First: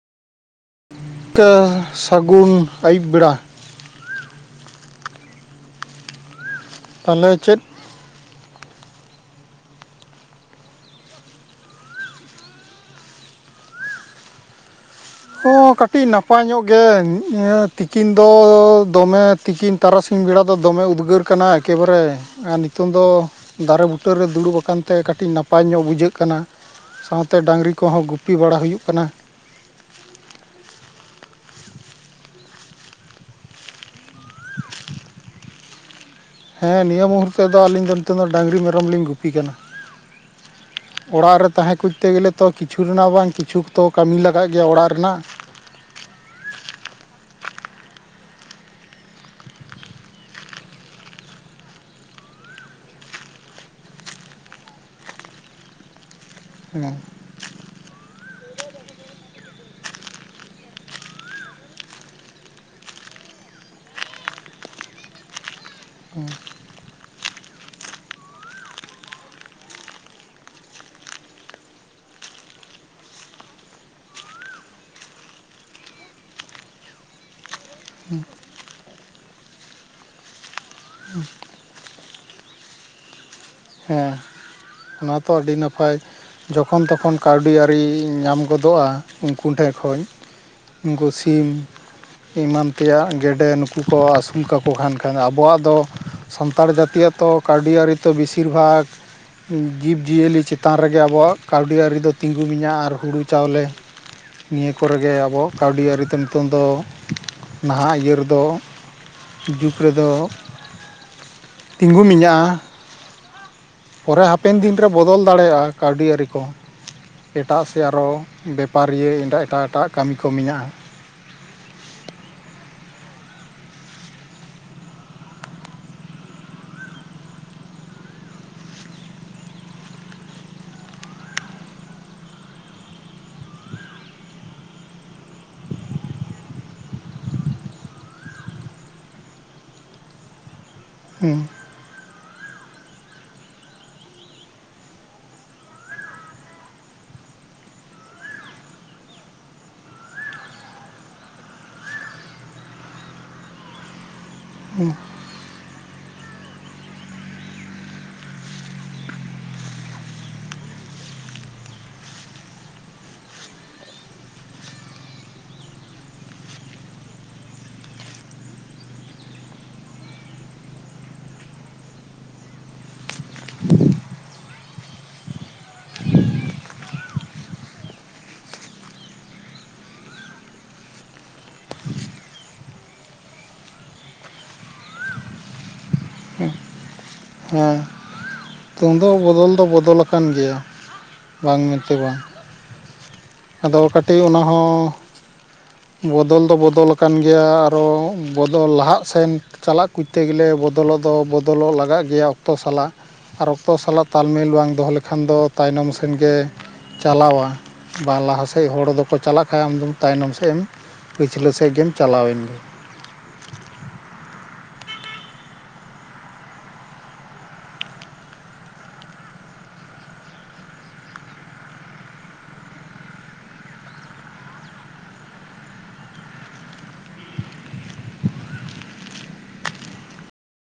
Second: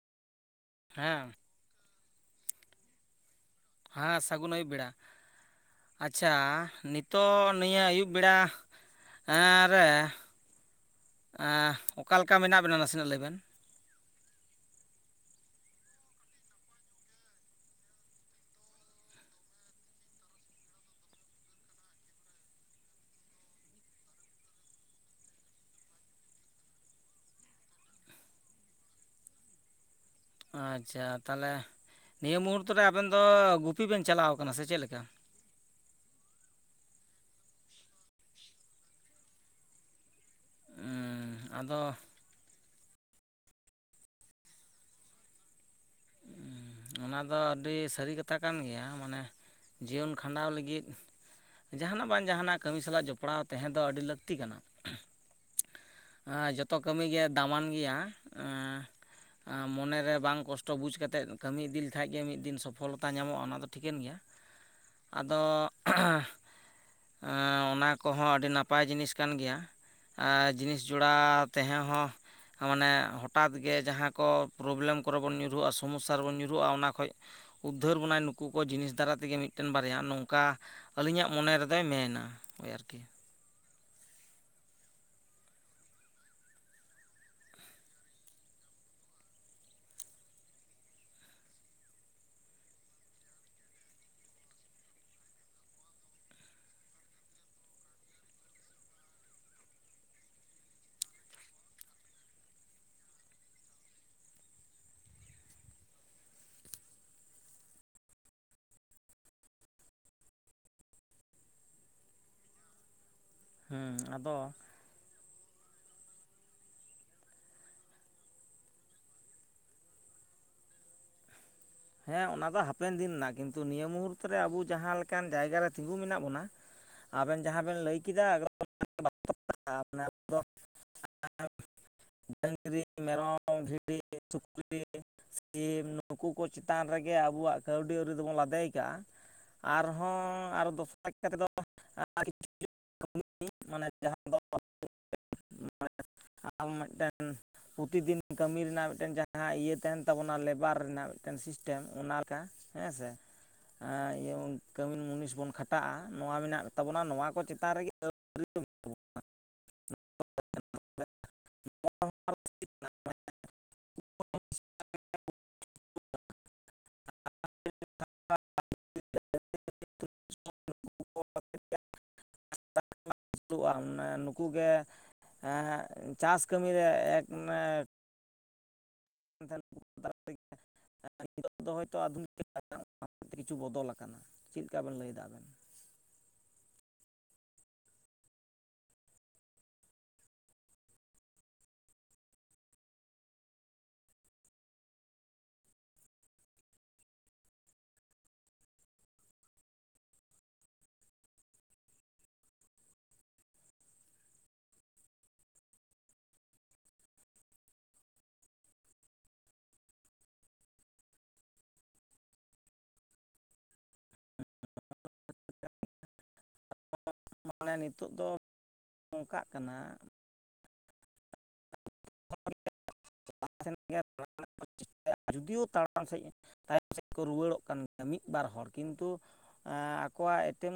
ᱦᱮᱸ ᱠ ᱥᱟᱹᱜᱩᱱ ᱟᱹᱭᱩᱵ ᱵᱮᱲᱟ ᱦᱮᱸ ᱥᱟᱹᱜᱩᱱ ᱟᱹᱭᱩᱵ ᱵᱮᱲᱟ ᱟᱪᱪᱷᱟ ᱛᱟᱦᱚᱞᱮ ᱱᱤᱛᱚᱜ ᱪᱮᱫ ᱱᱤᱭᱟᱹ ᱟᱹᱭᱩᱵ ᱵᱮᱲᱟ ᱮ ᱨᱮ ᱚᱠᱟ ᱞᱮᱠᱟ ᱢᱮᱱᱟᱜ ᱵᱮᱱᱟ ᱱᱟᱥᱮᱱᱟᱜ ᱞᱟᱹᱭ ᱵᱮᱱ ᱦᱚᱸ ᱠᱟᱹᱴᱤᱡ ᱱᱟᱯᱟᱭ ᱧᱚᱜ ᱜᱮ ᱛᱤᱠᱤᱱ ᱫᱚ ᱫᱚᱢᱮ ᱛᱤᱠᱤᱱ ᱛᱟᱨᱟᱥᱤᱧ ᱛᱤᱠᱤᱱ ᱵᱮᱲᱟ ᱫᱚ ᱫᱚᱢᱮ ᱩᱫᱽᱜᱟᱹᱨ ᱠᱟᱱᱟ ᱮᱠᱮᱵᱟᱨᱮ ᱟᱨ ᱱᱤᱛᱚᱝ ᱫᱚ ᱫᱟᱨᱮ ᱵᱩᱴᱟᱹᱨ ᱨᱮ ᱫᱩᱲᱩᱵ ᱟᱠᱟᱱ ᱛᱮ ᱠᱟᱹᱴᱤ ᱴᱤ ᱱᱟᱯᱟᱭ ᱧᱚᱜ ᱵᱩᱡᱷᱟᱹᱜ ᱠᱟᱱᱟ ᱥᱟᱶᱛᱮ ᱰᱟᱹᱟᱝᱨᱤ ᱠᱚᱦᱚᱸ ᱜᱩᱯᱤ ᱵᱟᱲᱟ ᱦᱩᱭᱩᱜ ᱠᱟᱱᱟ ᱟᱪᱪᱷᱟ ᱛᱟᱦᱚᱞᱮ ᱱᱤᱭᱟᱹ ᱢᱩᱦᱩᱨᱛ ᱨᱮ ᱟᱵᱮᱱ ᱫᱚ ᱜᱩᱯᱤ ᱵᱮᱱ ᱪᱟᱞᱟᱣ ᱠᱟᱱᱟ ᱥᱮ ᱪᱮᱫ ᱞᱮᱠᱟ ᱦᱮᱸ ᱱᱤᱭᱟᱹ ᱢᱩᱦᱩᱨᱛᱮ ᱫᱚ ᱟᱹᱞᱤᱧ ᱫᱚ ᱱᱤᱛᱚᱜ ᱫᱚ ᱰᱟᱹᱟᱝᱨᱤ ᱢᱮᱨᱚᱢ ᱞᱤᱧ ᱜᱩᱯᱤ ᱠᱟᱱᱟ ᱚᱲᱟᱜ ᱨᱮ ᱛᱟᱦᱮᱸ ᱟᱫᱚ ᱠᱚᱛᱛᱮ ᱜᱮᱞᱮ ᱛᱚ ᱠᱤᱪᱷᱩ ᱠᱤᱪᱷᱩ ᱫᱚᱱᱟᱜ ᱵᱟᱝ ᱠᱤᱪᱷᱩᱛᱚ ᱠᱟᱹᱢᱤ ᱞᱟᱜᱟᱜ ᱜᱮᱭᱟ ᱚᱲᱟᱜ ᱨᱮᱱᱟᱜ ᱚᱱᱟ ᱫᱚ ᱟᱹᱰᱤ ᱥᱟᱹᱨᱤ ᱠᱟᱛᱷᱟ ᱠᱟᱱ ᱜᱮᱭᱟ ᱢᱟᱱᱮ ᱡᱤᱭᱚᱱ ᱠᱷᱟᱸᱰᱟᱣ ᱞᱟᱹᱜᱤᱫ ᱡᱟᱦᱟᱱᱟᱜ ᱵᱟᱝ ᱡᱟᱦᱟᱱᱟᱜ ᱠᱟᱹᱢᱤ ᱥᱟᱞᱟᱜ ᱡᱚᱯᱲᱟᱣ ᱛᱟᱦᱮᱸ ᱫᱚ ᱟᱹᱰᱤ ᱞᱟᱹᱠᱛᱤ ᱠᱟᱱᱟ ᱦᱮ ᱡᱚᱛᱚ ᱦᱮᱸ ᱠᱟᱹᱢᱤ ᱜᱮ ᱫᱟᱢᱟᱱ ᱜᱮᱭᱟ ᱮᱸ ᱢᱚᱱᱮ ᱨᱮ ᱵᱟᱝ ᱠᱚᱥᱴᱚ ᱵᱩᱡᱽ ᱠᱟᱛᱮᱫ ᱠᱟᱹᱢᱤ ᱤᱫᱤ ᱞᱮᱠᱷᱟᱡ ᱜᱮ ᱢᱤᱫ ᱫᱤᱱ ᱥᱚᱯᱷᱚᱞᱚᱛᱟ ᱧᱟᱢᱚᱜᱼᱟ ᱚᱱᱟ ᱫᱚ ᱴᱷᱤᱠᱟᱹᱱ ᱜᱮᱭᱟ ᱟᱫᱚ ᱮᱸ ᱚᱱᱟ ᱠᱚᱦᱚᱸ ᱟᱹᱰᱤ ᱱᱟᱯᱟᱭ ᱡᱤᱱᱤᱥ ᱠᱟᱱ ᱜᱮᱭᱟ ᱡᱤᱱᱤᱥ ᱡᱚᱲᱟ ᱛᱮᱦᱮᱸ ᱦᱚᱸ ᱢᱟᱱᱮ ᱦᱚᱴᱟᱛ ᱜᱮ ᱡᱟᱦᱟᱸ ᱠᱚ ᱯᱨᱚᱵᱞᱮᱢ ᱠᱚᱨᱮ ᱵᱚᱱ ᱧᱩᱨᱦᱩᱜᱼᱟ ᱥᱚᱢᱚᱥᱥᱟ ᱥᱟᱨ ᱵᱚᱱ ᱧᱩᱨᱦᱩᱜᱼᱟ ᱚᱱᱟ ᱠᱷᱚᱡ ᱩᱫᱽᱫᱷᱟᱹᱨ ᱵᱚᱱᱟᱭ ᱱᱩᱠᱩ ᱠᱚ ᱡᱤᱱᱤᱥ ᱫᱟᱨᱟ ᱛᱮᱜᱮ ᱢᱤᱫᱴᱮᱱ ᱵᱟᱨᱭᱟ ᱱᱚᱝᱠᱟ ᱟᱹᱞᱤᱧᱟᱜ ᱢᱚᱱᱮ ᱨᱮᱫᱚᱭ ᱢᱮᱱᱟ ᱳᱭ ᱟᱨᱠᱤ ᱦᱮᱸ ᱚᱱᱟ ᱛᱚ ᱟᱹᱰᱤ ᱱᱟᱯᱟᱭ ᱡᱚᱠᱷᱚᱱ ᱛᱚᱠᱷᱚᱱ ᱠᱟᱹᱣᱰᱤ ᱟᱹᱨᱤ ᱧᱟᱢ ᱜᱚᱫᱚᱜᱼᱟ ᱩᱱᱠᱩ ᱴᱷᱮᱜ ᱠᱷᱚᱡ ᱩᱱᱠᱩ ᱥᱤᱢ ᱮᱢᱟᱱ ᱛᱮᱭᱟᱜ ᱜᱮᱰᱮ ᱱᱩᱠᱩ ᱠᱚ ᱟᱹᱥᱩᱞ ᱠᱟᱠᱚ ᱠᱷᱟᱱ ᱠᱷᱟᱱ ᱟᱵᱚᱣᱟᱜ ᱫᱚ ᱥᱟᱱᱛᱟᱲ ᱡᱟᱹᱛᱤᱭᱟᱜ ᱛᱚ ᱠᱟᱹᱣᱰ ᱟᱹᱨᱤ ᱛᱚ ᱵᱮᱥᱤᱨ ᱵᱷᱟᱜᱽ ᱡᱤᱵᱽᱼᱡᱤᱭᱟᱹᱞᱤ ᱪᱮᱛᱟᱱ ᱨᱮᱜᱮ ᱟᱵᱚᱣᱟᱜ ᱠᱟᱹᱣᱰᱤ ᱟᱹᱨᱤ ᱫᱚ ᱛᱤᱸᱜᱩ ᱢᱮᱧᱟᱹ ᱟᱨ ᱦᱩᱲᱩ ᱪᱟᱣᱞᱮ ᱱᱤᱭᱟᱹ ᱠᱚᱨᱮᱜᱮ ᱟᱵᱚ ᱠᱟᱹᱣᱰᱤ ᱟᱹᱨᱤᱛᱮ ᱱᱤᱛᱚᱝ ᱫᱚ ᱱᱟᱦᱟᱜ ᱤᱭᱟᱹ ᱨᱮᱫᱚ ᱡᱩᱜᱽ ᱨᱮᱫᱚ ᱛᱤᱸᱜᱩ ᱢᱤᱧᱟ ᱦᱮᱸ ᱯᱚᱨᱮ ᱟᱫᱚ ᱦᱟᱯᱮᱱ ᱫᱤᱱᱨᱮ ᱵᱚᱫᱚᱞ ᱫᱟᱲᱮᱭᱟᱜᱼᱟ ᱠᱟᱹᱣᱰᱤ ᱟᱹᱨᱤ ᱠᱚ ᱮᱴᱟᱜ ᱥᱮ ᱟᱨᱦᱚ ᱵᱮᱯᱟᱨᱤᱭᱟᱹ ᱮᱸᱰᱮ ᱮᱴᱟᱜ ᱮᱴᱟᱜ ᱠᱟᱹᱢᱤ ᱠᱚ ᱢᱮᱱᱟᱜᱼᱟ ᱦᱮᱸ ᱚᱱᱟ ᱫᱚ ᱦᱟᱯᱮᱱ ᱫᱤᱱ ᱨᱮᱱᱟᱜ ᱠᱤᱱᱛᱩ ᱱᱤᱭᱟᱹ ᱢᱩᱦᱩᱨᱛᱮ ᱨᱮ ᱟᱵᱚ ᱡᱟᱦᱟᱸ ᱞᱮᱠᱟᱱ ᱡᱟᱭᱜᱟᱨᱮ ᱛᱤᱸᱜᱩ ᱢᱮᱱᱟᱜ ᱵᱚᱱᱟ ᱟᱵᱮᱱ ᱡᱟᱦᱟᱸ ᱵᱮᱱ ᱞᱟᱹᱭ ᱠᱮᱫᱟ ᱫᱚ ᱰᱟᱹᱟᱝᱨᱤ ᱢᱮᱨᱚᱢ ᱵᱷᱤᱰᱤ ᱥᱩᱠᱨᱤ ᱥᱤᱢ ᱱᱩᱠᱩ ᱠᱚ ᱪᱮᱛᱟᱱ ᱨᱮᱜᱮ ᱟᱵᱚᱣᱟᱜ ᱠᱟᱹᱣᱰᱤ ᱟᱹᱨᱤ ᱫᱚᱵᱚᱱ ᱞᱟᱫᱮᱭ ᱠᱟᱜᱼᱟ ᱦᱮᱸ ᱛᱮᱫᱚ ᱟᱨ ᱠᱤ ᱢᱟᱱᱮ ᱡᱟᱦᱟᱸ ᱫᱚ ᱢᱮᱸ ᱟᱨ ᱢᱤᱫᱴᱮᱱ ᱯᱩᱛᱤᱫᱤᱱ ᱠᱟᱹᱢᱤ ᱨᱮᱱᱟᱜ ᱢᱤᱫᱴᱮᱱ ᱡᱟᱦᱟᱸ ᱤᱭᱟᱹ ᱛᱟᱦᱮᱱ ᱛᱟᱵᱚᱱᱟ ᱞᱮᱵᱟᱨ ᱨᱮᱱᱟᱜ ᱢᱤᱫᱴᱮᱱ ᱥᱤᱥᱴᱮᱢ ᱚᱱᱟᱠᱟ ᱦᱮᱸ ᱥᱮ ᱤᱭᱟᱹ ᱠᱟᱹᱢᱤᱱ ᱢᱩᱱᱤᱥ ᱵᱚᱱ ᱠᱷᱟᱴ ᱴᱟᱜᱼᱟ ᱱᱚᱣᱟ ᱢᱮᱱᱟᱜ ᱛᱟᱵᱚᱱᱟ ᱱᱚᱣᱟ ᱠᱚ ᱪᱮᱛᱟᱱ ᱨᱮᱜᱮ ᱟᱹ [unintelligible] [unintelligible] [unintelligible] ᱼᱟ ᱱᱩᱠᱩ ᱜᱮ ᱪᱟᱥ ᱠᱟᱹᱢᱤᱨᱮ ᱢᱮᱱᱟ ᱱᱤᱛᱚᱜ ᱫᱚ ᱦᱚᱭᱛᱳ ᱟᱫᱚᱢ ᱛᱮ ᱠᱤᱪᱷᱩ ᱵᱚᱫᱚᱞ ᱟᱠᱟᱱᱟ ᱪᱮᱫ ᱞᱮᱠᱟ ᱵᱮᱱ ᱞᱟᱹᱭᱫᱟ ᱟᱵᱮᱱ ᱦᱮᱸ [unintelligible] ᱦᱮᱸ ᱛᱩᱢᱫᱟᱜ ᱵᱚᱫᱚᱞ ᱫᱚ ᱵᱚᱫᱚᱞ ᱟᱠᱟᱱ ᱜᱮᱭᱟ ᱵᱟᱝ ᱢᱮᱱᱛᱮ ᱵᱟᱝ ᱟᱫᱚ ᱠᱟᱹᱴᱤᱡ ᱚᱱᱟ ᱦᱚᱸ ᱵᱚᱫᱚᱞ ᱫᱚ ᱵᱚᱫᱚᱞᱟᱠᱟᱱ ᱜᱮᱭᱟ ᱟᱨᱚ ᱵᱚᱫᱚᱞ ᱞᱟᱦᱟᱜ ᱥᱮᱱ ᱪᱟᱞᱟᱜ ᱠᱚᱛᱮ ᱜᱮᱞᱮ ᱵᱚᱫᱚᱞᱚᱜ ᱫᱚ ᱵᱚᱫᱚᱞᱚᱜ ᱞᱟᱜᱟᱜ ᱜᱮᱭᱟ ᱚᱠᱛᱚ ᱥᱟᱞᱟᱜ ᱟᱨ ᱚᱠᱛᱚ ᱥᱟᱞᱟᱜ ᱛᱟᱞᱢᱤᱞ ᱵᱟᱝ ᱫᱚᱦᱚ ᱞᱮᱠᱷᱟᱱ ᱫᱚ ᱛᱟᱭᱱᱚᱢᱥᱤᱱ ᱜᱮ ᱪᱟᱞᱟᱣᱟ ᱵᱟ ᱞᱟᱦᱟ ᱥᱮᱫ ᱦᱚᱲ ᱫᱚᱠᱚ ᱪᱟᱞᱟᱜ ᱠᱷᱟᱡ ᱟᱢ ᱫᱚ ᱛᱟᱭᱱᱚᱢ ᱥᱮᱫ ᱮᱢ ᱯᱤᱪᱷᱞᱟᱹ ᱥᱮᱫ ᱜᱮᱢ ᱪᱟᱞᱟᱣ ᱮᱱ ᱜᱮ [inaudible] ᱢᱟᱱᱮ ᱱᱤᱛᱚᱜ ᱫᱚ ᱱᱚᱝᱠᱟᱜ ᱠᱟᱱᱟ [unintelligible] ᱡᱩᱫᱤᱭᱳ ᱛᱟᱲᱟᱢ ᱥᱮᱫ ᱛᱟᱭᱚᱢ ᱥᱮᱫ ᱠᱚ ᱨᱩᱣᱟᱹᱲᱚᱜ ᱠᱟᱱ ᱜᱮᱭᱟ ᱢᱤᱫ ᱵᱟᱨ ᱦᱚᱲ ᱠᱤᱱᱛᱩ ᱟᱠᱚᱣᱟᱜ ᱮᱴᱮᱢ